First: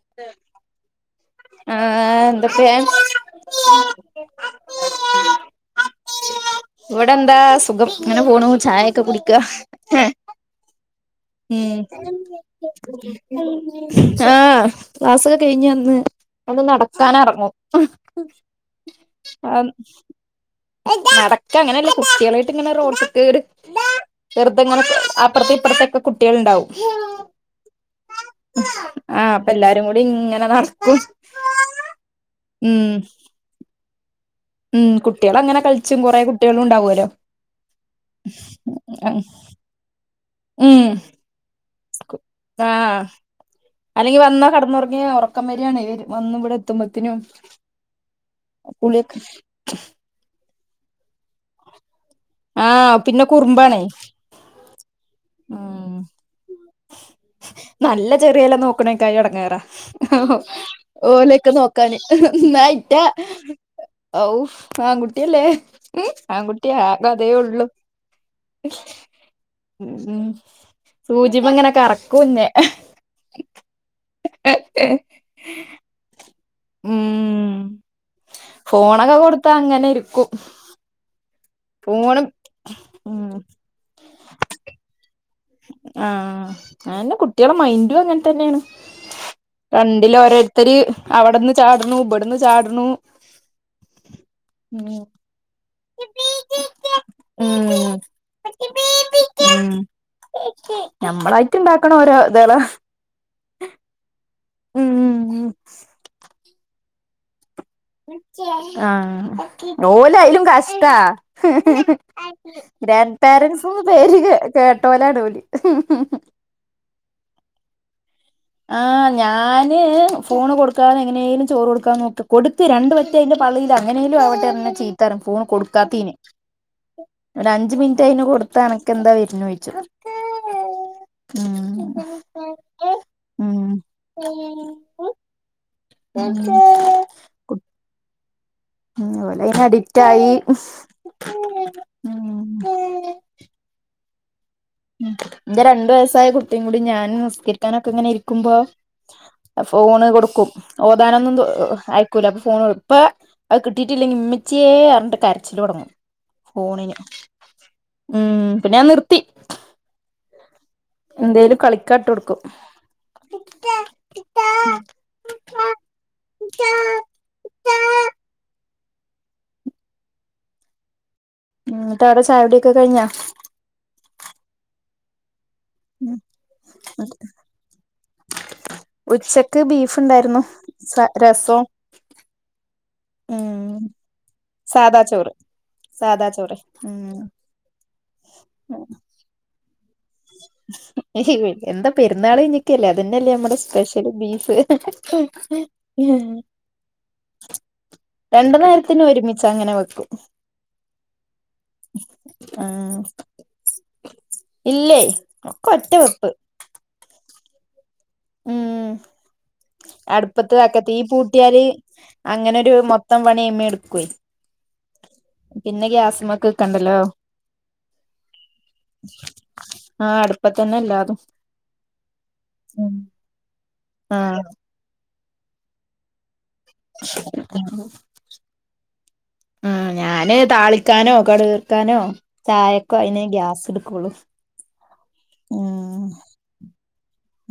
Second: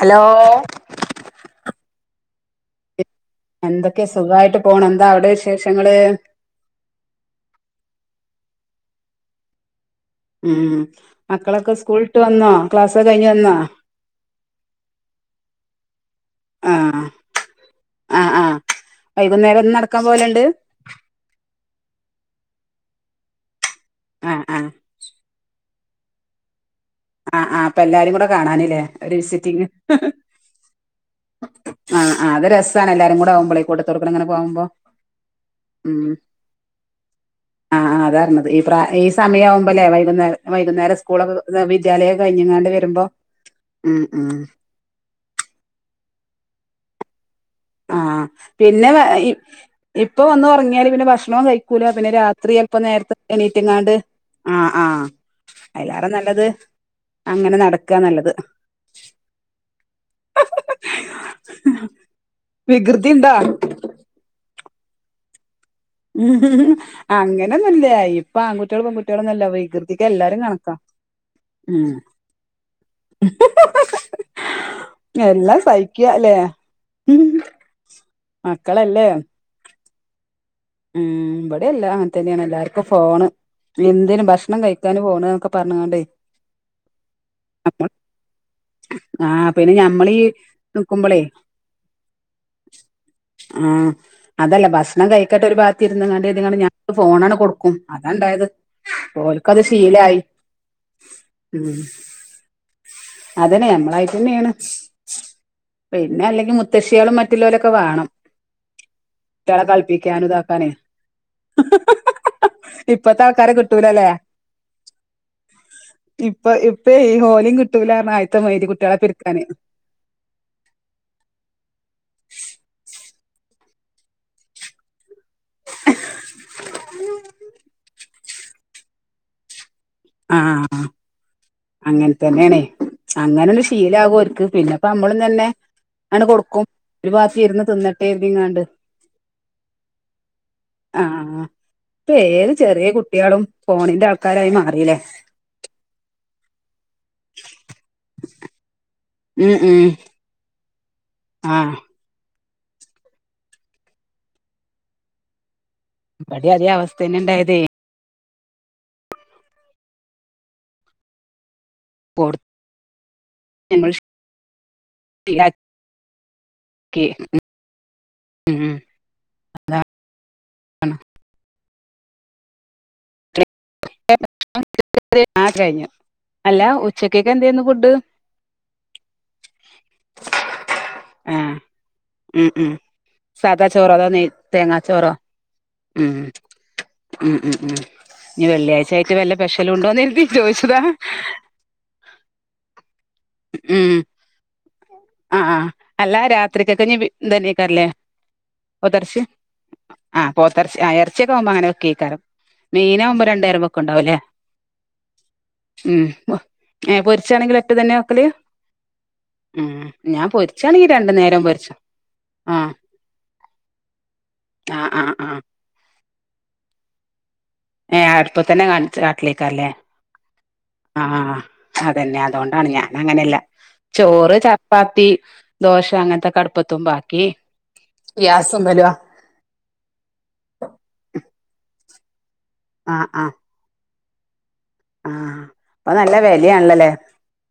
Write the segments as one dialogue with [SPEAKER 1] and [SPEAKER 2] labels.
[SPEAKER 1] Hello
[SPEAKER 2] [unintelligible]
[SPEAKER 1] എന്തൊക്കെ സുഖായിട്ട് പോണ് എന്താ അവിടെ വിശേഷങ്ങള്
[SPEAKER 2] ഇവിടെ എന്താ സുഖം ഇങ്ങനെ പോണു ചായൊക്കെ കുടിക്ക
[SPEAKER 1] ഉം
[SPEAKER 2] ഏ
[SPEAKER 1] മക്കളൊക്കെ സ്കൂളിട്ട് വന്നോ ക്ലാസ് കഴിഞ്ഞ് വന്നോ
[SPEAKER 2] ആ ക്ലാസൊക്കെ കയിഞ്ഞ് വന്ന് ഒന്ന്
[SPEAKER 1] ആഹ്
[SPEAKER 2] നടക്കാനർങ്ങും
[SPEAKER 1] ആഹ് ആഹ് വൈകുന്നേരം ഇന്ന് നടക്കാൻ പോവലുണ്ട്
[SPEAKER 2] അ നടക്ക അങ്ങനെല്ല കുട്ട്യേളെ ഇങ്ങെനെ റോട്ട് കേറി
[SPEAKER 1] ആഹ് ആഹ്
[SPEAKER 2] വെർതെങ്ങനെ അപ്പർത്തി ഇപ്പർത്തി കുട്ട്യേൾ ഇണ്ടാവും
[SPEAKER 1] ആ ആ അപ്പ എല്ലാരും കൂടി കാണാനിലേ ഒരു
[SPEAKER 2] ആഹ് അപ്പൊ
[SPEAKER 1] വിസിറ്റിംങ്
[SPEAKER 2] എല്ലാരും കൂടി ഇങ്ങനെ നടക്കും
[SPEAKER 1] ആ അത് രസ്സാണ്
[SPEAKER 2] ഉം
[SPEAKER 1] എല്ലാരും കൂടെ ആവുമ്പളെ കൂട്ടത്തോടെ ഇങ്ങനെ പോമ്പോ
[SPEAKER 2] ഉം കുട്ടികളങ്ങനെ കളിച്ചും
[SPEAKER 1] ഉം
[SPEAKER 2] കൊറേ കുട്ടികളും ഉണ്ടാവുമല്ലോ
[SPEAKER 1] ആ അതാർഞ്ഞത് ഈ പ്രാ ഈ സമയാമ്പോ ലേ വൈകുന്നേരം വൈകുന്നേരം സ്കൂളൊക്കെ [unintelligible]
[SPEAKER 2] ആ
[SPEAKER 1] കഴിഞ്ഞ്ങ്ങാണ്ട് വരുമ്പോ ഉം
[SPEAKER 2] അല്ലെങ്കി
[SPEAKER 1] ഉം
[SPEAKER 2] വന്നാ കട്ന്നൊർങ്ങി ഒർക്കം വെരാണ് വന്ന് ഇവിടെ എത്തുമ്പ ത്തിനും
[SPEAKER 1] ആ പിന്നെ ഇ ഇപ്പൊ വന്ന് ഒർങ്ങി യാല് ഭക്ഷണോം കയിക്കൂല
[SPEAKER 2] ആ പിന്നെ കുറുമ്പാണേ
[SPEAKER 1] ആഹ് ആഹ് അയിലാറെ നല്ലത് അങ്ങനെ നടക്കാ
[SPEAKER 2] നല്ല
[SPEAKER 1] നല്ലത്
[SPEAKER 2] ചെറിയെലാം നോക്കണേക്കായും എടങ്ങേറാ ഓലെക്കെ നോക്കാന് ഇന്നാ അയ്റ്റാ
[SPEAKER 1] വികൃതി ഇണ്ടാ
[SPEAKER 2] ഔ ആങ്കുട്ടിയല്ലേ
[SPEAKER 1] അങ്ങനെന്നുല്ല ഇപ്പൊ ആൺകുട്ടികള പെൺകുട്ടികളൊന്നല്ല വികൃതിക്ക്
[SPEAKER 2] ഉം
[SPEAKER 1] എല്ലാരും കണക്കാ
[SPEAKER 2] സൂചിമ്മെ ഇങ്ങനെ
[SPEAKER 1] ഉ
[SPEAKER 2] കറക്കും ഇന്നെ
[SPEAKER 1] എല്ലാം സഹിക്ക ല്ലെ ഉം
[SPEAKER 2] ഫോണൊക്കെ കൊടുത്താ അങ്ങനെ ഇരിക്കും
[SPEAKER 1] ഉം ബ ല്ല അത്
[SPEAKER 2] ഫോണും
[SPEAKER 1] തന്നെയാണ് എല്ലർക്കും ഫോണ്
[SPEAKER 2] ഉം
[SPEAKER 1] എന്തിനും ഭക്ഷണം കഴിക്കാനും ഫോണ് എന്നൊക്കെ പറഞ്ഞ്ങ്ങാണ്ടേ
[SPEAKER 2] ആ അന്നെ കുട്ടികള മൈൻഡും അങ്ങനെ തന്നെയാണ്
[SPEAKER 1] ആഹ് പിന്നെ
[SPEAKER 2] രണ്ടില്
[SPEAKER 1] ഞമ്മളീ
[SPEAKER 2] ഓരോരുത്തര്
[SPEAKER 1] നിക്കുമ്പളേ
[SPEAKER 2] അവിടെന്ന് ചാടണു ഇവിടുന്ന് ചാടണു ഉം
[SPEAKER 1] പത്തിരുന്നങ്ങതിങ്ങ ഞ ഫോണണ്
[SPEAKER 2] ഉം.
[SPEAKER 1] കൊടുക്കും
[SPEAKER 2] ഉം.
[SPEAKER 1] അതാണ്ടായത് ഓലക് അത് ശീലായി
[SPEAKER 2] നമ്മളായിട്ട്
[SPEAKER 1] ഉം
[SPEAKER 2] ഇണ്ടാക്കണ ഓരോ ഇതള
[SPEAKER 1] അതനെ നമ്മളായി തന്നെയാണ്
[SPEAKER 2] ഉം
[SPEAKER 1] പിന്നെയല്ലെങ്കി ഋക്ഷികളും മറ്റുലേലൊ
[SPEAKER 2] ആഹ്,
[SPEAKER 1] കളിപ്പിക്കാനും
[SPEAKER 2] ലോലായാലും
[SPEAKER 1] ഇതാക്കാനേ
[SPEAKER 2] കാശ്ട്ടാ ഗ്രാൻഡ്
[SPEAKER 1] ഇപ്പത്തെ ആൾക്കാരെ
[SPEAKER 2] പേരൻസെന്ന്
[SPEAKER 1] കിട്ടൂലല്ലേ
[SPEAKER 2] പേര് കേ കേട്ടോലാണ് ഓല്
[SPEAKER 1] ഇപ്പൊ ഇപ്പേ ഈ [unintelligible]
[SPEAKER 2] ആ
[SPEAKER 1] കുട്ട്യാളെ പിരിക്കാന്
[SPEAKER 2] ഞാന് ഫോണ് കൊടുക്കാതെങ്ങനേലും ചോറ് കൊടുക്കാ നോക്കും കൊടുത്ത് രണ്ട് വ തിന്റെ പള്ളല് അങ്ങനേലുവാവട്ടെന്ന ചീത്തറ ഫോണും കൊടുക്കാത്തീന് ഒരഞ്ച് മിനിറ്റ് അയിന് കൊടു തനക്കെന്താവെരുന്നൊഴ്‌ച്ചു.
[SPEAKER 1] ആ ആ അങ്ങനെത്തന്നെയാണേ
[SPEAKER 2] ഉം
[SPEAKER 1] ങ്ങനൊരു ശീലാവ്ര്ക് പിന്നെപ്പമ്മളും തന്നെ അണ്ട് കൊടുക്കും. രുപാത്തിരുന്ന് തിന്നട്ടെന്ന്. എങ്ങാണ്ട്
[SPEAKER 2] ഉം ഒലെന് അഡിക്റ്റായി ഉം
[SPEAKER 1] ആഹ് ഇപ്പ ക്കാരായി മാറില്ലേ.
[SPEAKER 2] ഉം ന്റെ രണ്ട് വയസായ കുട്ടിയും കൂടി ഞാനും നിസ്കരിക്കാനൊക്കെങ്ങനെയിരിക്കുമ്പോ.
[SPEAKER 1] ഉം ഉം
[SPEAKER 2] ഫോണ് കൊടുക്കും ഓതാനൊന്ന് ന്തൊ
[SPEAKER 1] ആ
[SPEAKER 2] അയക്കൂലാന്ന് ഓൺ ഇപ്പ അത് കിട്ടിട്ടില്ലെങ്കി ഉമ്മച്ച്യേ അറഞട്ട് കരച്ചില് തൊടങ്ങും.
[SPEAKER 1] ബടേം അതെ അവസ്ഥന്നെ ഇണ്ടായതേ
[SPEAKER 2] ഉം പിന്നെ ഞാ നിർത്തി. എന്തേലും കളി കട്ടെടെക്കും.
[SPEAKER 1] കൊടുത്ത് ഞമ്മൾ ശീലാക്കി [unintelligible]
[SPEAKER 2] ആ ഇന്നിട്ടവിടെ ചായുടിക്കെ കഴിഞ്ഞോ
[SPEAKER 1] [unintelligible] ആ കഴ്ഞ്ഞു അല്ല ഉച്ചക്കെക്കെ എന്തേര്ന്നു ഫുഡ്
[SPEAKER 2] ഉച്ചക്ക് ബീഫ്ണ്ടായിരുന്നു സ രസോം
[SPEAKER 1] സാധാ ചോറോ അതോ നെയ് തേങ്ങാ ചോറോ
[SPEAKER 2] ചോറ്
[SPEAKER 1] ഉം
[SPEAKER 2] സാദാ ചോറ് ഉം
[SPEAKER 1] ഉ ഉ ഉ [inaudible] ഞ്ഞി വെള്ളിയാഴ്ച്ചയായ്ട്ട് വെല്ലഫെഷലും [unintelligible]
[SPEAKER 2] ഏ ഹേ എന്താ പെരുന്നാള്ഞ്ഞ്നിക്കല്ലേ അതിന്റെല് നമ്മെടെ
[SPEAKER 1] ഉം
[SPEAKER 2] സ്പെഷ്യല് ബീഫ്
[SPEAKER 1] ആ ആ അല്ല രാത്രിത്തേക്കെനി തെന്നേക്കാരം ല്ലേ
[SPEAKER 2] രണ്ടു നേരത്തിനും
[SPEAKER 1] പോത്തെറച്ചി
[SPEAKER 2] ഒരുമിച്ച് അങ്ങനെ വെക്കും
[SPEAKER 1] ആ പോത്തെറച്ചി ആ എറച്ചിയൊക്കെക്കാവുമ്പം അങ്ങനെ വെക്കേക്കാരം ലെ
[SPEAKER 2] ഉം
[SPEAKER 1] മീനാമ്പോ രണ്ടുനേരവെക്ക്ണ്ടാവും ല്ലേ
[SPEAKER 2] ഇല്ലേ ഒക്കെ ഒറ്റ വെപ്പ്
[SPEAKER 1] ഏ കുറച്ചണെങ്കിലും ഒറ്റതെന്നെ ക്കല് ഉം ഞാൻ
[SPEAKER 2] അടുപ്പത്താക്ക
[SPEAKER 1] പൊരിച്ചാണെങ്കി
[SPEAKER 2] തീ
[SPEAKER 1] രണ്ടു നേരം
[SPEAKER 2] പൂട്ടിയാല്
[SPEAKER 1] പൊരിച്ചും ആഹ്
[SPEAKER 2] അങ്ങനൊരു മൊത്തം പണിയമ്മ ഇടുക്കേ
[SPEAKER 1] ആഹ് ആഹ് ആഹ്
[SPEAKER 2] പിന്നെ ഗ്യാസ്മ്മക്ക് വെക്കണ്ടല്ലോ
[SPEAKER 1] ഏ അടുപ്പത്തെന്നെ കാണിച്ച് ആക്കലേക്കാരം ലെ
[SPEAKER 2] ആ അടുപ്പത്തന്നെ
[SPEAKER 1] ആ
[SPEAKER 2] എല്ലാതും
[SPEAKER 1] അതെന്നെ അതുകൊണ്ടാണ് ഞാൻ അങ്ങനെയല്ല.
[SPEAKER 2] ആ
[SPEAKER 1] ചോറ് ചപ്പാത്തി [unintelligible] ദോശ അങ്ങനത്തൊക്കെ അടുപ്പത്ത് പ്പത്തും മ്പാക്കി ഗ്യാസുമ്മല
[SPEAKER 2] ആ ഞാന് താളിക്കാനോ കറി വെക് നോ ചായൊക്കെ അതിന് ഗ്യാസ് ഇടു സ്കൂള്
[SPEAKER 1] ആ പ്പൊ നല്ല വെലയാണല്ലോ ലെ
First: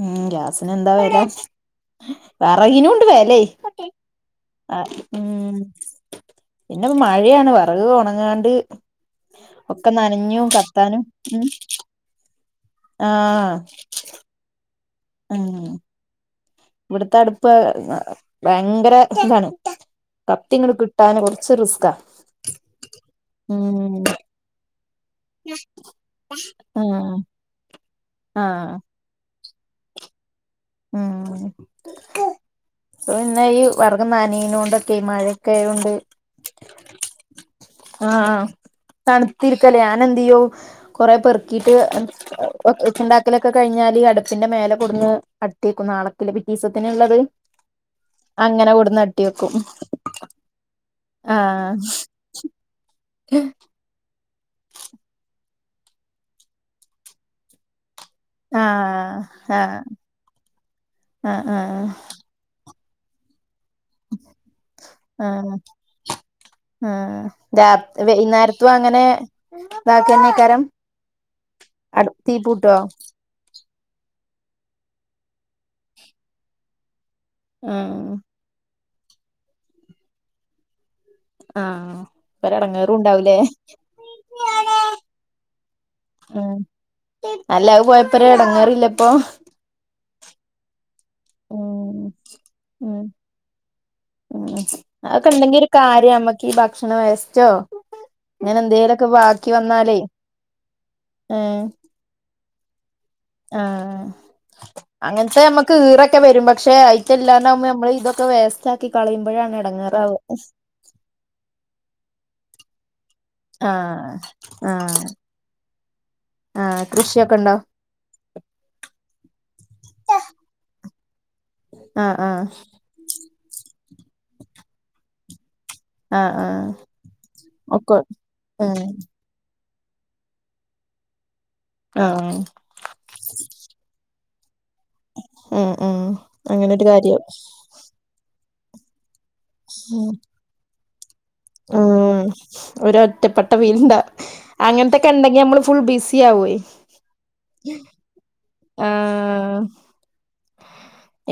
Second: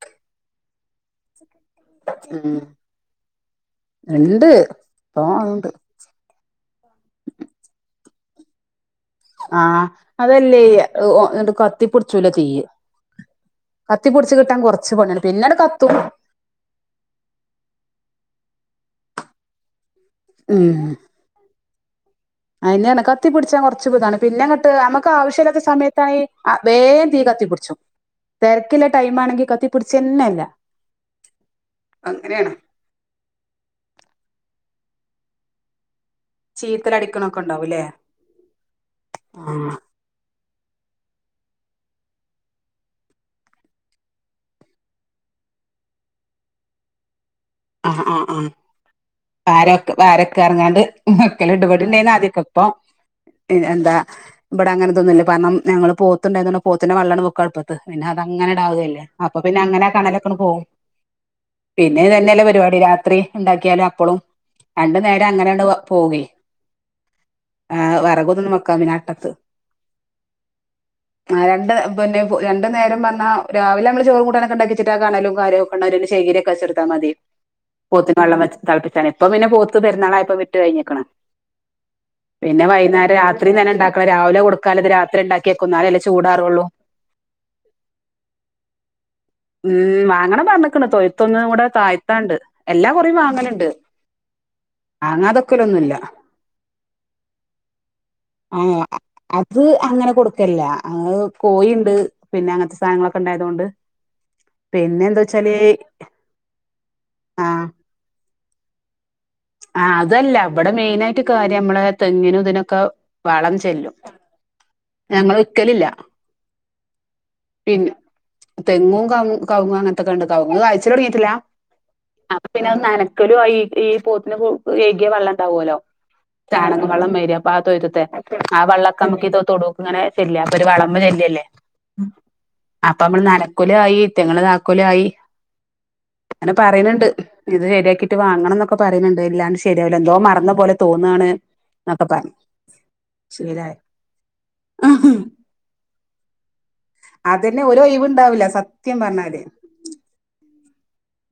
[SPEAKER 2] ഉം ഗ്യാസിന് [unintelligible]
[SPEAKER 1] ഉം
[SPEAKER 2] വെറകിനുണ്ട് വേലേ
[SPEAKER 1] ഇണ്ട് ഇപ്പൊ
[SPEAKER 2] ഉം
[SPEAKER 1] അതുണ്ട്
[SPEAKER 2] പിന്നെ മഴയാണ് വെറക് ഒണ ആണ്ട്
[SPEAKER 1] ആ അതല്ലേ
[SPEAKER 2] ഉം
[SPEAKER 1] കത്തിപ്പിടിച്ചൂല തിയ്യ്
[SPEAKER 2] ആഹ്
[SPEAKER 1] കത്തിപ്പിടിച്ച് കിട്ടാൻ കൊറച്ച് ച്ച് പണിയാണ് പിന്നണ്ട് കത്തും
[SPEAKER 2] ഇവിടത്തെ അടുപ്പ് ഭയങ്കര ഇതാണ്. കത്തി ഇങ്ങട് കിട്ടാന് കുറച്ച് റിസ്ക്കാ.
[SPEAKER 1] അതന്നെ കത്തി പിടിച്ചാൻ കുറച്ചു ഇതാണ് പിന്നെങ്ങട്ട് ആവശ്യമല്ലാത്ത സമയത്താണ് വേഗം
[SPEAKER 2] ആഹ്
[SPEAKER 1] തീ കത്തി പിടിച്ചു.
[SPEAKER 2] ആഹ്
[SPEAKER 1] തിരക്കുള്ള ടൈം ആണെങ്കിൽ പിടിച്ചെന്നല്ല.
[SPEAKER 2] ഉം പിന്ന ഈ വിറക് നനയന കൊണ്ടൊ മഴയൊക്കെ ആയതുകൊണ്ട്
[SPEAKER 1] ചീത്തല് അടിക്കണൊക്കെ ഉണ്ട്.
[SPEAKER 2] ആഹ്
[SPEAKER 1] ആഹ്
[SPEAKER 2] തണുത്തിരുക്കല്ലേ ഞാനെന്തേയും കുറെ പെറുക്കീയിട്ട് ഉണ്ടാക്കലൊക്കെ കഴിഞ്ഞാ അടുപ്പിന്റെ മേലെ കൊടുന്ന് അട്ടിക്കും നാളക്കില് പിറ്റീസത്തിന് ഉള്ളത്.
[SPEAKER 1] ആ ആ ആ വാരൊക്കെ വാരൊക്കെ ഇറങ്ങാണ്ട്
[SPEAKER 2] ആഹ്
[SPEAKER 1] വക്കൽണ്ട് ആദ്യമൊക്കെ ഇപ്പം എന്താ ഇബിടെ അങ്ങനത്തെ ഒന്നൂല്യ പ നമ് ഞങ്ങൾ പോത്ത്ണ്ടായതോണ്ട് പോത്തിന്റെ വെള്ളം ആണ്ട് വെക്കും അടുപ്പത്ത് പിന്നെ അതങ്ങനെ ഇടാവല്ലേ അപ്പൊ
[SPEAKER 2] ആഹ്
[SPEAKER 1] പിന്നെ
[SPEAKER 2] ആഹ്
[SPEAKER 1] അങ്ങനെ കണലൊക്കെങ്ങ് പോകും
[SPEAKER 2] ആഹ് ആഹ്
[SPEAKER 1] പിന്നെ ഇത്ഞ്ഞല്ലേ പ കറി രാത്രി ഉണ്ടാക്ക ണ്ടാക്കിയാൽ അപ്പളും രണ്ടു നേരം
[SPEAKER 2] ആഹ്
[SPEAKER 1] അങ്ങനെണ്ട് പോകേ
[SPEAKER 2] ആഹ് രാ
[SPEAKER 1] ഹേ വിറകൊന്നും
[SPEAKER 2] വൈകുന്നേരത്തും
[SPEAKER 1] വെക്ക പിന്നെ
[SPEAKER 2] അങ്ങനെ
[SPEAKER 1] അട്ടത്ത്
[SPEAKER 2] ഇതാക്കന്നെക്കാരം
[SPEAKER 1] ആ രണ്ട് പിന്നെ
[SPEAKER 2] അടുപ്പത്തീ
[SPEAKER 1] രണ്ട്
[SPEAKER 2] പൂട്ടുവോ
[SPEAKER 1] നേരം വന്ന രാവിലെ നമ്മള് ചോറും കൂട്ടാനും ഒക്കെ ഉണ്ടാക്കിവെച്ചിട്ട് ആ കണലും കാര്യവും ഒക്കെ ഉണ്ടായിട്ട് അയിൽ ചകിരി ഒക്കെ വെച്ച് കൊടുത്താമതി
[SPEAKER 2] ആഹ്
[SPEAKER 1] പോത്തിന് വെള്ളം വെച്ച് തള ഇപ്പ പിന്നെ പോത്ത് പെരുന്നാളായപ്പോ വിറ്റ് കഴിഞ്ഞക്ക്ണ്
[SPEAKER 2] ആഹ് ഒരു
[SPEAKER 1] പിന്നെ
[SPEAKER 2] എടങ്ങേറും
[SPEAKER 1] വൈകുന്നേരം
[SPEAKER 2] ഉണ്ടാവൂലേ
[SPEAKER 1] രാത്രി തന്നെ ഉണ്ടാക്കുള്ള രാവിലെ കൊടുക്കാലത് രാത്രി ഉണ്ടാക്കിയക്കും എന്നാലല്ലേ
[SPEAKER 2] ഉം
[SPEAKER 1] ചൂടാറുള്ളൂ
[SPEAKER 2] അല്ല അത് പോയപ്പോ ഒരു എടങ്ങേറില്ല ഇപ്പൊ
[SPEAKER 1] മ് അങ്ങനെപറഞക്ണ് തൊ ഴുത്ത് ഒന്ന് നമ്മുടെ തായ [unintelligible]
[SPEAKER 2] മ് മ് അതൊക്കെ ഉണ്ടെങ്കി ഒരു
[SPEAKER 1] വാങ്ങാതൊക്കലൊന്നുമില്ല
[SPEAKER 2] കാര്യം നമ്മക്ക് ഈ ഭക്ഷണ വേസ്‌റ്റോ ഇങ്ങനെ
[SPEAKER 1] ആ
[SPEAKER 2] എന്തേലൊക്കെ ബാക്കി
[SPEAKER 1] അത്
[SPEAKER 2] വന്നാല്
[SPEAKER 1] അങ്ങനെ കൊടുക്കലില്ല അത്
[SPEAKER 2] ഹേ
[SPEAKER 1] കോഴിയുണ്ട് പിന്നെ അങ്ങനത്തെ സാധനങ്ങളൊക്കെ
[SPEAKER 2] ആ
[SPEAKER 1] ഉണ്ടായതുകൊണ്ട് പിന്നെ എന്താ
[SPEAKER 2] അങ്ങനത്തെ
[SPEAKER 1] വെച്ചാല്
[SPEAKER 2] നമ്മുക്ക് ഈറൊക്കെ വരും പക്ഷെ
[SPEAKER 1] ആ
[SPEAKER 2] ആയിട്ടല്ലാണ്ടാവുമ്പോ നമ്മള് ഇതൊക്കെ വേസ്റ്റ് ആക്കി കളയുമ്പോഴാണ്
[SPEAKER 1] ആഹ്
[SPEAKER 2] ഇടങ്ങാറാവാ
[SPEAKER 1] അതല്ല ഇവിടെ മെയിനായിട്ട് കാര്യം നമ്മളെ തെങ്ങിനും ഇതിനൊക്കെ വളം ചെല്ലും
[SPEAKER 2] ആഹ് ആഹ്
[SPEAKER 1] ഞങ്ങള് വിക്കലില്ല
[SPEAKER 2] ആഹ് കൃഷിയൊക്കെ ഉണ്ടോ
[SPEAKER 1] പിന്നെ തെങ്ങും ക കവുങ്ങ് അങ്ങൻതെക്കോ ഉണ്ട് കവുങ്ങ് കായ്ച്ചല് തുടങ്ങീട്ടില്ല
[SPEAKER 2] ആഹ്
[SPEAKER 1] അപ്പ
[SPEAKER 2] ആഹ്
[SPEAKER 1] പിന്നെ നനക്കലും ആയി ഈ പോത്തിന് കു കൈകിയ വെള്ളം ഉണ്ടാവോലോ
[SPEAKER 2] ആഹ് ആഹ്
[SPEAKER 1] ചാണക വെള്ളം മാരി അപ്പൊ ആ
[SPEAKER 2] ഒക്കെ
[SPEAKER 1] തൊയുത്ത്ത്തെ ആ
[SPEAKER 2] ഉം
[SPEAKER 1] വെള്ളം ഒക്കെ നമ്മുക്ക് ഈ തൊടു അങ്ങനെ ചെല്ല അപ്പൊ ഒരു വളമ ചെല്ലല്ലേ
[SPEAKER 2] ആഹ്
[SPEAKER 1] അപ്പൊ നമ്മള് നനക്കലും ആയി ഇറ്റങ്ങൾ
[SPEAKER 2] മ് മ്
[SPEAKER 1] ഇങ്ങനെ പറയുന്നുണ്ട് ഇത് ശരിയാക്കിട്ട് വേ അങ്ങനന്നൊക്ക പറയുന്നുണ്ട് പേരിലാണ് ശെരിയാവൂല എന്തോ മറന്ന പോലെ തോന്നാണ്
[SPEAKER 2] മ് ഒരു ഒറ്റപ്പെട്ട
[SPEAKER 1] ശീലായി
[SPEAKER 2] ഫീൽണ്ടാ അങ്ങനത്തൊക്കെ ഉണ്ടെങ്കി നമ്മള് ഫുൾ ബിസി ആവും
[SPEAKER 1] അതന്നെ ഒരു ഒഴിവുണ്ടാവില്ല സത്യം പറഞ്ഞാലെ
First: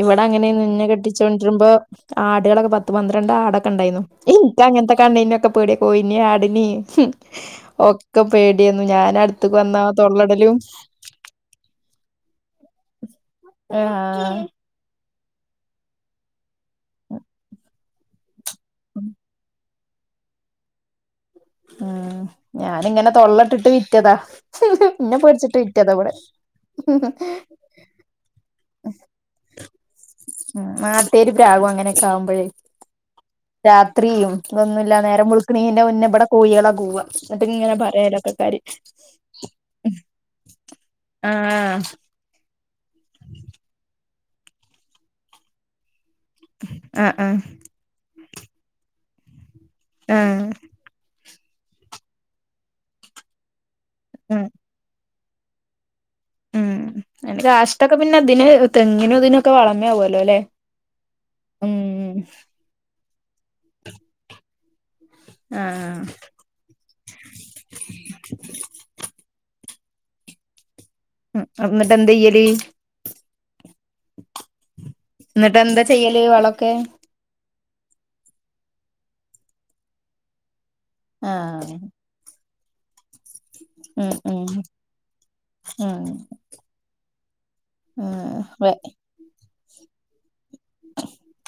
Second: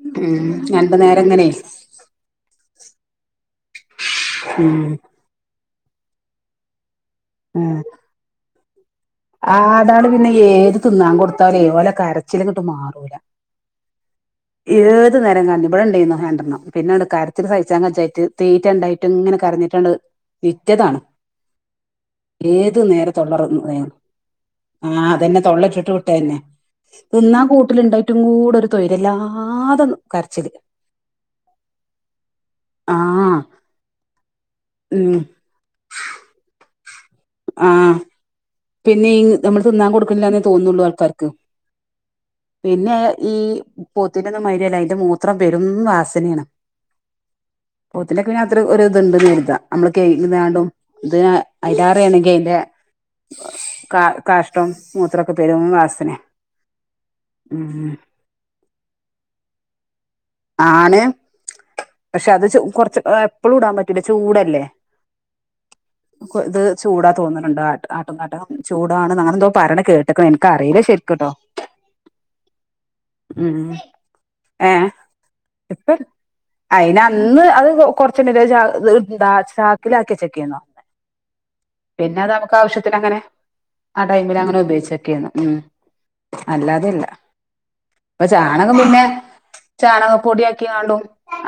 [SPEAKER 2] ഇവിടെ അങ്ങനെ നിന്ന് കെട്ടിച്ചോണ്ടിരുമ്പോ ആടുകളൊക്കെ പത്ത് പന്ത്രണ്ട ണ്ടായിരുന്നു ഇനിക്ക്
[SPEAKER 1] ഉം
[SPEAKER 2] അങ്ങനത്തെ കണ്ട്കയിഞ്ഞ ഒക്കെ പേടിയ കോയിനേം ആടിനേം [unintelligible]
[SPEAKER 1] ആ
[SPEAKER 2] അടുത്തക്ക് വന്നാ
[SPEAKER 1] ആടാള് പിന്നെ
[SPEAKER 2] തൊള്ളടലും
[SPEAKER 1] ഏത് തിന്നാൻ കൊടുത്താലും ഓല കര രച്ചിലങ്ങിട്ട് മാറൂല
[SPEAKER 2] ആഹ്
[SPEAKER 1] [unintelligible] ഏത് നേരം കരഞ്ഞ് ഇവിടെണ്ടായിരുന്നു രണ്ടെണ്ണം പിന്നെ ഉണ്ട് കരച്ചിൽ സഹിച്ചാങ്‌വെച്ചിട് തീറ്റ ഉണ്ടായിട്ടും ഇങ്ങനെ കരഞ്ഞിട്ടുണ്ട്. വിറ്റതാണ്
[SPEAKER 2] ഉം
[SPEAKER 1] ഏത്
[SPEAKER 2] ഞാനിങ്ങനെ
[SPEAKER 1] നേരോം
[SPEAKER 2] തൊള്ളട്ടിട്ട്
[SPEAKER 1] തൊള്ളറുന്ന്തരുന്നു
[SPEAKER 2] വിറ്റതാ
[SPEAKER 1] ആ
[SPEAKER 2] ഇന്നെ
[SPEAKER 1] അതന്നെ
[SPEAKER 2] പേടിച്ചിട്ട്
[SPEAKER 1] തൊള്ളട്ടിട്ട്
[SPEAKER 2] വിറ്റതാ ഇവിടെ
[SPEAKER 1] വിട്ടേ തന്നെ തിന്നാ കൂട്ടിലുണ്ടായിട്ടും കൂടൊരു
[SPEAKER 2] നാട്ടേര് പ്രാവും അങ്ങനെയൊക്കെ ആകുമ്പോഴേ
[SPEAKER 1] ആഹ്
[SPEAKER 2] രാത്രിയും ഇതൊന്നുല്ല
[SPEAKER 1] ഉം
[SPEAKER 2] നേരം മുളുക്കണേന്റെ മുന്നേ ഇവിടെ കോഴികള അ കൂവ എന്നിട്ട് ഇങ്ങനെ
[SPEAKER 1] ആഹ്
[SPEAKER 2] പറയാലോക്ക കാര്
[SPEAKER 1] പിന്നെ ഈ നമ്മൾ തിന്നാൻ കൊടുക്കണില്ലന്നേ തോന്ന്ള്ളൂ ആൾക്കാർക്ക്
[SPEAKER 2] ആഹ്
[SPEAKER 1] പിന്നെ ഈ പോത്തിന്റെന്നും മാരിയല്ല അതിന്റെ മൂത്രം പെരും വാസ നയാണ്
[SPEAKER 2] ആഹ് ആഹ്
[SPEAKER 1] പോത്തിന്റെ ഒക്കെ പിന്നെ അത്ര ഒരു അതുണ്ടെന്ന് കരുതാ നമ്മള്
[SPEAKER 2] ആഹ്
[SPEAKER 1] കൈകിതാണ്ടും ഇതിന [unintelligible] ആണെങ്ക അയിന്റെ കാ
[SPEAKER 2] ആഹ്
[SPEAKER 1] കാഷ്ടം മൂത്ര പെരും വാസനയാ
[SPEAKER 2] ഉം
[SPEAKER 1] ഉം
[SPEAKER 2] കാഷ്ടൊക്കെ പിന്നെ അതിന് തെങ്ങിനും ഇതിനൊക്കെ വളമയാകുവ
[SPEAKER 1] ആണ് പക്ഷെ അത് [unintelligible] കൊറച്ച് [unintelligible] എപ്പളും ഇടാൻ പറ്റൂല ചൂടല്ലേ
[SPEAKER 2] ആഹ്
[SPEAKER 1] ഇത് ചൂടാ തോന്നുണുണ്ട് ആട്ടും കാട്ടം ചൂടാണ്ന്ന് അങ്ങനെന്തോ പറണ കേട്ടക്കണു എനിക്കറിയില്ല ശരി
[SPEAKER 2] ഉം എന്നിട്ടേന്തയ്യല്
[SPEAKER 1] ഉം ഏ
[SPEAKER 2] എന്നിട്ട് എന്താ
[SPEAKER 1] ഇപ്പ
[SPEAKER 2] ചെയ്യല് വളൊക്കെ
[SPEAKER 1] അയിന് അന്ന് അത് കൊറച്ചൊള്ളത് ചാ ന്താ ചാക്കില ആക്കിവെച്ചക്കനെ പറഞ്ഞെ
[SPEAKER 2] ആഹ്
[SPEAKER 1] ക്കാവശ്യത്തിന് അങ്ങനെ ആ
[SPEAKER 2] ഉം
[SPEAKER 1] ടൈമിൽ
[SPEAKER 2] ഉം
[SPEAKER 1] അങ്ങനെ ഉപയോഗിച്ചൊക്കെയാരുന്നു ഉം അല്ലാതെയില്ല. പ്പ ചാണകം
[SPEAKER 2] ആഹ്
[SPEAKER 1] പിന്നെ ചാണക പൊടിയാ ക്കിയാലും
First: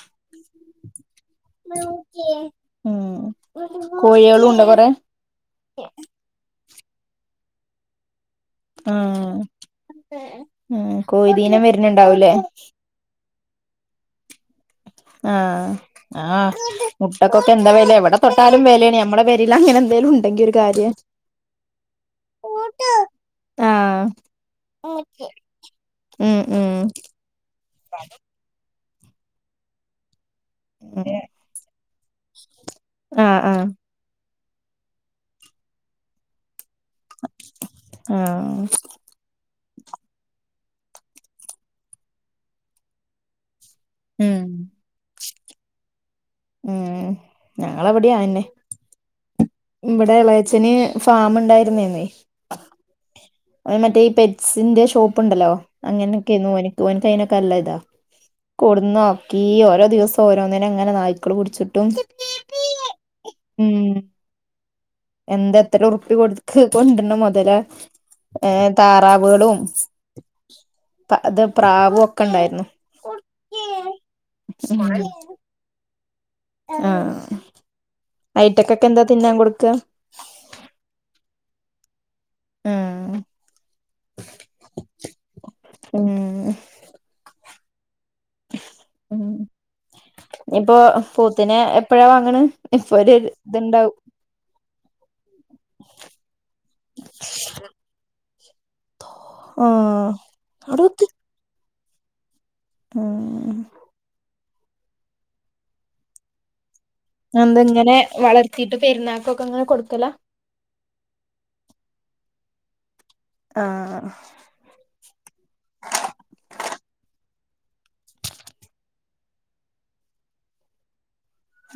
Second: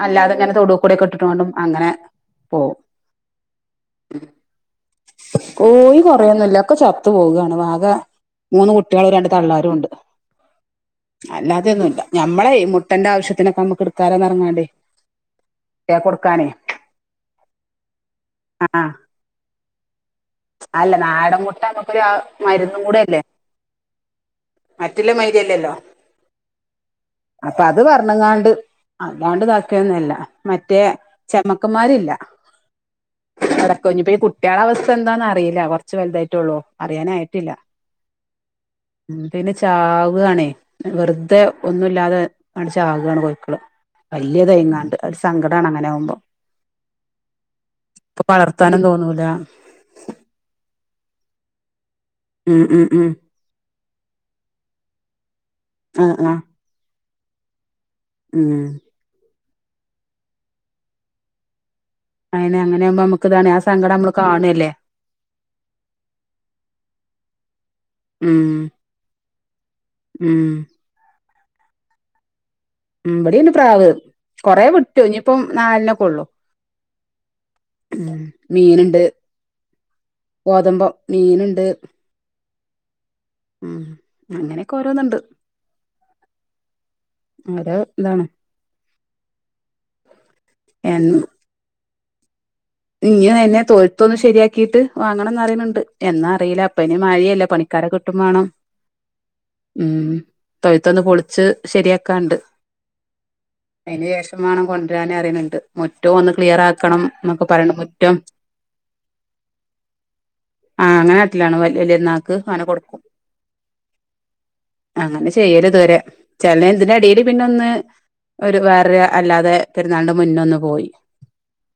[SPEAKER 1] അല്ലാതെ [unintelligible] തൊടൂ കൂടിയൊക്കെ ഇട്ടിട്ട് വീണ്ടും അങ്ങനെ പോവും
[SPEAKER 2] ഉം കോഴികളും ഉണ്ടോ കൊറെ
[SPEAKER 1] കോയി കൊറെയോന്നുല്ല. ഒക്കെ ചത്ത് പോവുകയാണ് വാക മൂന്ന് കുട്ടികളും രണ്ട്
[SPEAKER 2] ആഹ്
[SPEAKER 1] തള്ളാരും ഉണ്ട്
[SPEAKER 2] ഉം കോഴീദീനം
[SPEAKER 1] അല്ലാതെയൊന്നുവില്ല
[SPEAKER 2] വരുന്നുണ്ടാവൂലേ
[SPEAKER 1] ഞമ്മളെ മു ആവശ്യത്തിനക്കെ നമ്മുക്ക് എടുക്കാലോങ്ങെറങ്ങാണ്ടേ
[SPEAKER 2] ആ ആ മുട്ടക്കൊക്കെ എന്താ വെല എവിടെ തൊട്ടാലും
[SPEAKER 1] ആഹ്
[SPEAKER 2] വെല്യാണ് നമ്മടെ പെരേല് അങ്ങനെന്തെലും ഉണ്ടെങ്കി ഒരു കാര്യ
[SPEAKER 1] അല്ല നാടൻ മുട്ട നമുക്കൊരു മരുന്നും കൂടെ അല്ലേ
[SPEAKER 2] ആ
[SPEAKER 1] മറ്റുള്ള മാതിരിയല്ലല്ലോ
[SPEAKER 2] ഉം ഉം
[SPEAKER 1] അപ്പൊ അത് പറഞ്ഞുങ്ങാണ്ട് [unintelligible] മറ്റേ ചമ്മക്കന്മാരില്ല
[SPEAKER 2] ആഹ് ആഹ്
[SPEAKER 1] അടക്കൊഞ്ഞപ്പ ഈ കു കുട്ട്യാളവസ്ഥ എന്താന്നറിയില്ല കൊറച്ച് വലുതായിട്ടേ ഉള്ളൂ. അറിയാനായിട്ടില്ല.
[SPEAKER 2] ആഹ്
[SPEAKER 1] ഉം പിന്നെ ചാവ്വാണേ വെർതെ ഒന്നുല്ലാതെ ങ്ങട്ട് ചാക്വാണ് കോയിക്കള്.
[SPEAKER 2] ഉം
[SPEAKER 1] വല്ല്യത് എങ്ങാണ്ട് അ സങ്കടാണ് അങ്ങന്യാവുമ്പോ.
[SPEAKER 2] ഉം ഞങ്ങളവിടെ
[SPEAKER 1] ഇപ്പ
[SPEAKER 2] അയന്നെ
[SPEAKER 1] വളർത്താനും തോന്നൂല.
[SPEAKER 2] ഇവിടെ എളേച്ചന് ഫാം ഉണ്ടായിരുന്നയാന്നേ.
[SPEAKER 1] ഉം ഉം ഉം
[SPEAKER 2] അതു മറ്റേ ഈ പെറ്റ്സിന്റെ ഷോപ്പ് ഉണ്ടല്ലോ?
[SPEAKER 1] ആഹ് ആഹ്
[SPEAKER 2] അങ്ങനെയൊക്കെരുന്നു ഓന്ക്ക് ഓനിക്കയിന് ക്കല്ലയിതാ.
[SPEAKER 1] ഉം
[SPEAKER 2] കൊടുന്നോ? ഈ ഓരോ ദിവസം ഓരോന്നിനേം അങ്ങന നായ്ക്കള് പുടിച്ചു.
[SPEAKER 1] അയിനെ അങ്ങനെ ആകുമ്പോ നമുക്ക് ഇതാണ് ആ സങ്കടം
[SPEAKER 2] ഉം
[SPEAKER 1] നമ്മള് കാണുവല്ലേ
[SPEAKER 2] എന്താത്ര ഉറുപ്പി കൊടുത്ത് കൊണ്ടരണ മൊതലാ.
[SPEAKER 1] ഉം
[SPEAKER 2] ഏ താറാവുകളും
[SPEAKER 1] ഉം
[SPEAKER 2] അത് പ്രാവുവൊക്കെണ്ടായിരുന്നു.
[SPEAKER 1] ഇവിടേണ്ട് പ്രാവ് കൊറേ വിട്ടു ഇനിയിപ്പം നാലിനക്കെ ഒള്ളു.
[SPEAKER 2] ആ
[SPEAKER 1] ഉം മീനുണ്ട് ഗോതമ്പ്‌ മീനു ട്
[SPEAKER 2] ആ
[SPEAKER 1] ഉം അങ്ങനെക്കെ ഓരോന്ന്ണ്ട്
[SPEAKER 2] ഉം
[SPEAKER 1] അതെ
[SPEAKER 2] ഉം ഇഞ്ഞിപ്പൊ
[SPEAKER 1] എൻ
[SPEAKER 2] പോത്തിനെ എ ഇപ്പഴാ വാങ്ങ്ണ്
[SPEAKER 1] ഇനി ആയന്നെ തൊഴുത്തൊന്ന് ശരിയാക്കിട്ട് വാങ്ങണംന്ന് പറയ്ണ്ണ്ട് എന്നാ അറിയില്ല ഇപ്പ ആയിന് മഴയല്ലേ പണിക്കാരൊ കിട്ടും വേണം ഉം
[SPEAKER 2] ആഹ് അവിടെ
[SPEAKER 1] തൊഴ്‌ത്തൊന്ന്
[SPEAKER 2] വെക്ക്
[SPEAKER 1] പൊളിച്ച് ശരിയാക്കാണ്ട്
[SPEAKER 2] ഉം
[SPEAKER 1] ശമാനം കൊണ്ടുവരാനറിയ്ണ് ണ്ട് മുറ്റോം ഒന്ന് ക്ലിയർ ആക്കണം എന്നൊക്കെ
[SPEAKER 2] എന്ത
[SPEAKER 1] പറയണ
[SPEAKER 2] ഇങ്ങനെ
[SPEAKER 1] മുറ്റം
[SPEAKER 2] വളർത്തിട്ട് പെരുന്നാക്കൊക്കെ ഇങ്ങനെ കൊടുക്കലാ
[SPEAKER 1] ക്ക്‌ അങ്ങനെ കൊട്ക്കും
[SPEAKER 2] ആഹ്
[SPEAKER 1] അങ്ങനെ ചെയ്യല് ഇതുവരെ ചെലെ ഇതിന്റെ എടെല് പിന്നൊന്ന് ഒരു വേറൊരു അല്ലാതെ പെരുന്നാളിന്റെ മുന്നൊന്ന് പോയി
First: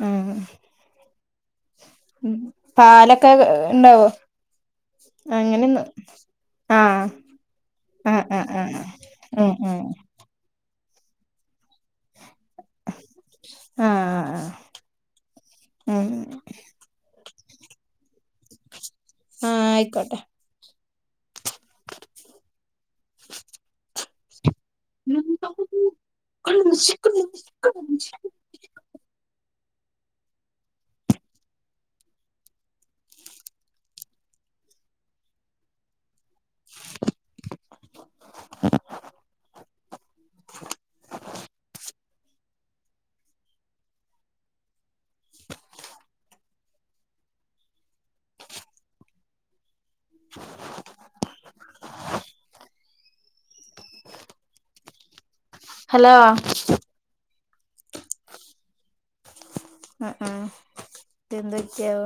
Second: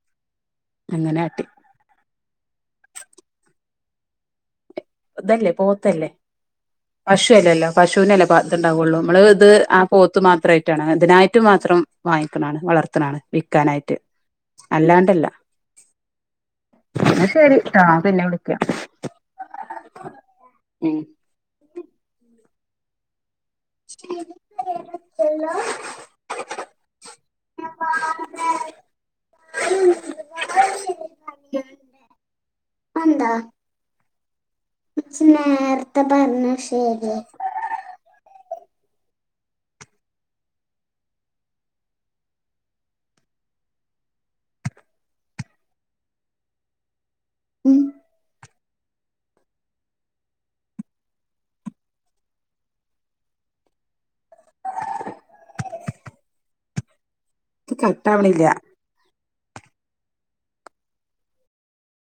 [SPEAKER 2] ഉം
[SPEAKER 1] ഇങ്ങനാട്ടി
[SPEAKER 2] ഉം പാലൊക്കെ ഇണ്ടാവോ
[SPEAKER 1] ഇതല്ലേ
[SPEAKER 2] അങ്ങനെയൊന്ന്
[SPEAKER 1] പോത്തല്ലേ
[SPEAKER 2] ആഹ്
[SPEAKER 1] പശു അല്ലേല്ലോ
[SPEAKER 2] ആഹ്
[SPEAKER 1] പശുവിനെല്ലേ പാ
[SPEAKER 2] ആഹ് ആഹ്
[SPEAKER 1] ഇത്ണ്ടാവൊള്ളൂ നമ്മള് ഇത്
[SPEAKER 2] ഉം
[SPEAKER 1] ആ
[SPEAKER 2] ഉം
[SPEAKER 1] പോത്ത് മാത്രയി ട്ടാണ് അതിനായിട്ട് മാത്രം വാ ക്കാണാണ് വളർത്തണാണ് വിക്കാനായിട്ട്
[SPEAKER 2] ആഹ്
[SPEAKER 1] അല്ലാണ്ടല്ല
[SPEAKER 2] ഉം
[SPEAKER 1] എന്നാ ശരി പിന്നെ വിളിക്കാം
[SPEAKER 2] ക്കോട്ടേ
[SPEAKER 1] ഉം
[SPEAKER 2] [inaudible] ന്തിപ്പിത് [unintelligible]
[SPEAKER 1] [unintelligible] [unintelligible] പറഞ്ഞ ശെരിയ ഉം
[SPEAKER 2] [inaudible] ഹലോ
[SPEAKER 1] ഇത് കട്ടാവണില്ല
[SPEAKER 2] അ ആഹ് ത് ന്തൊക്കെയാവോ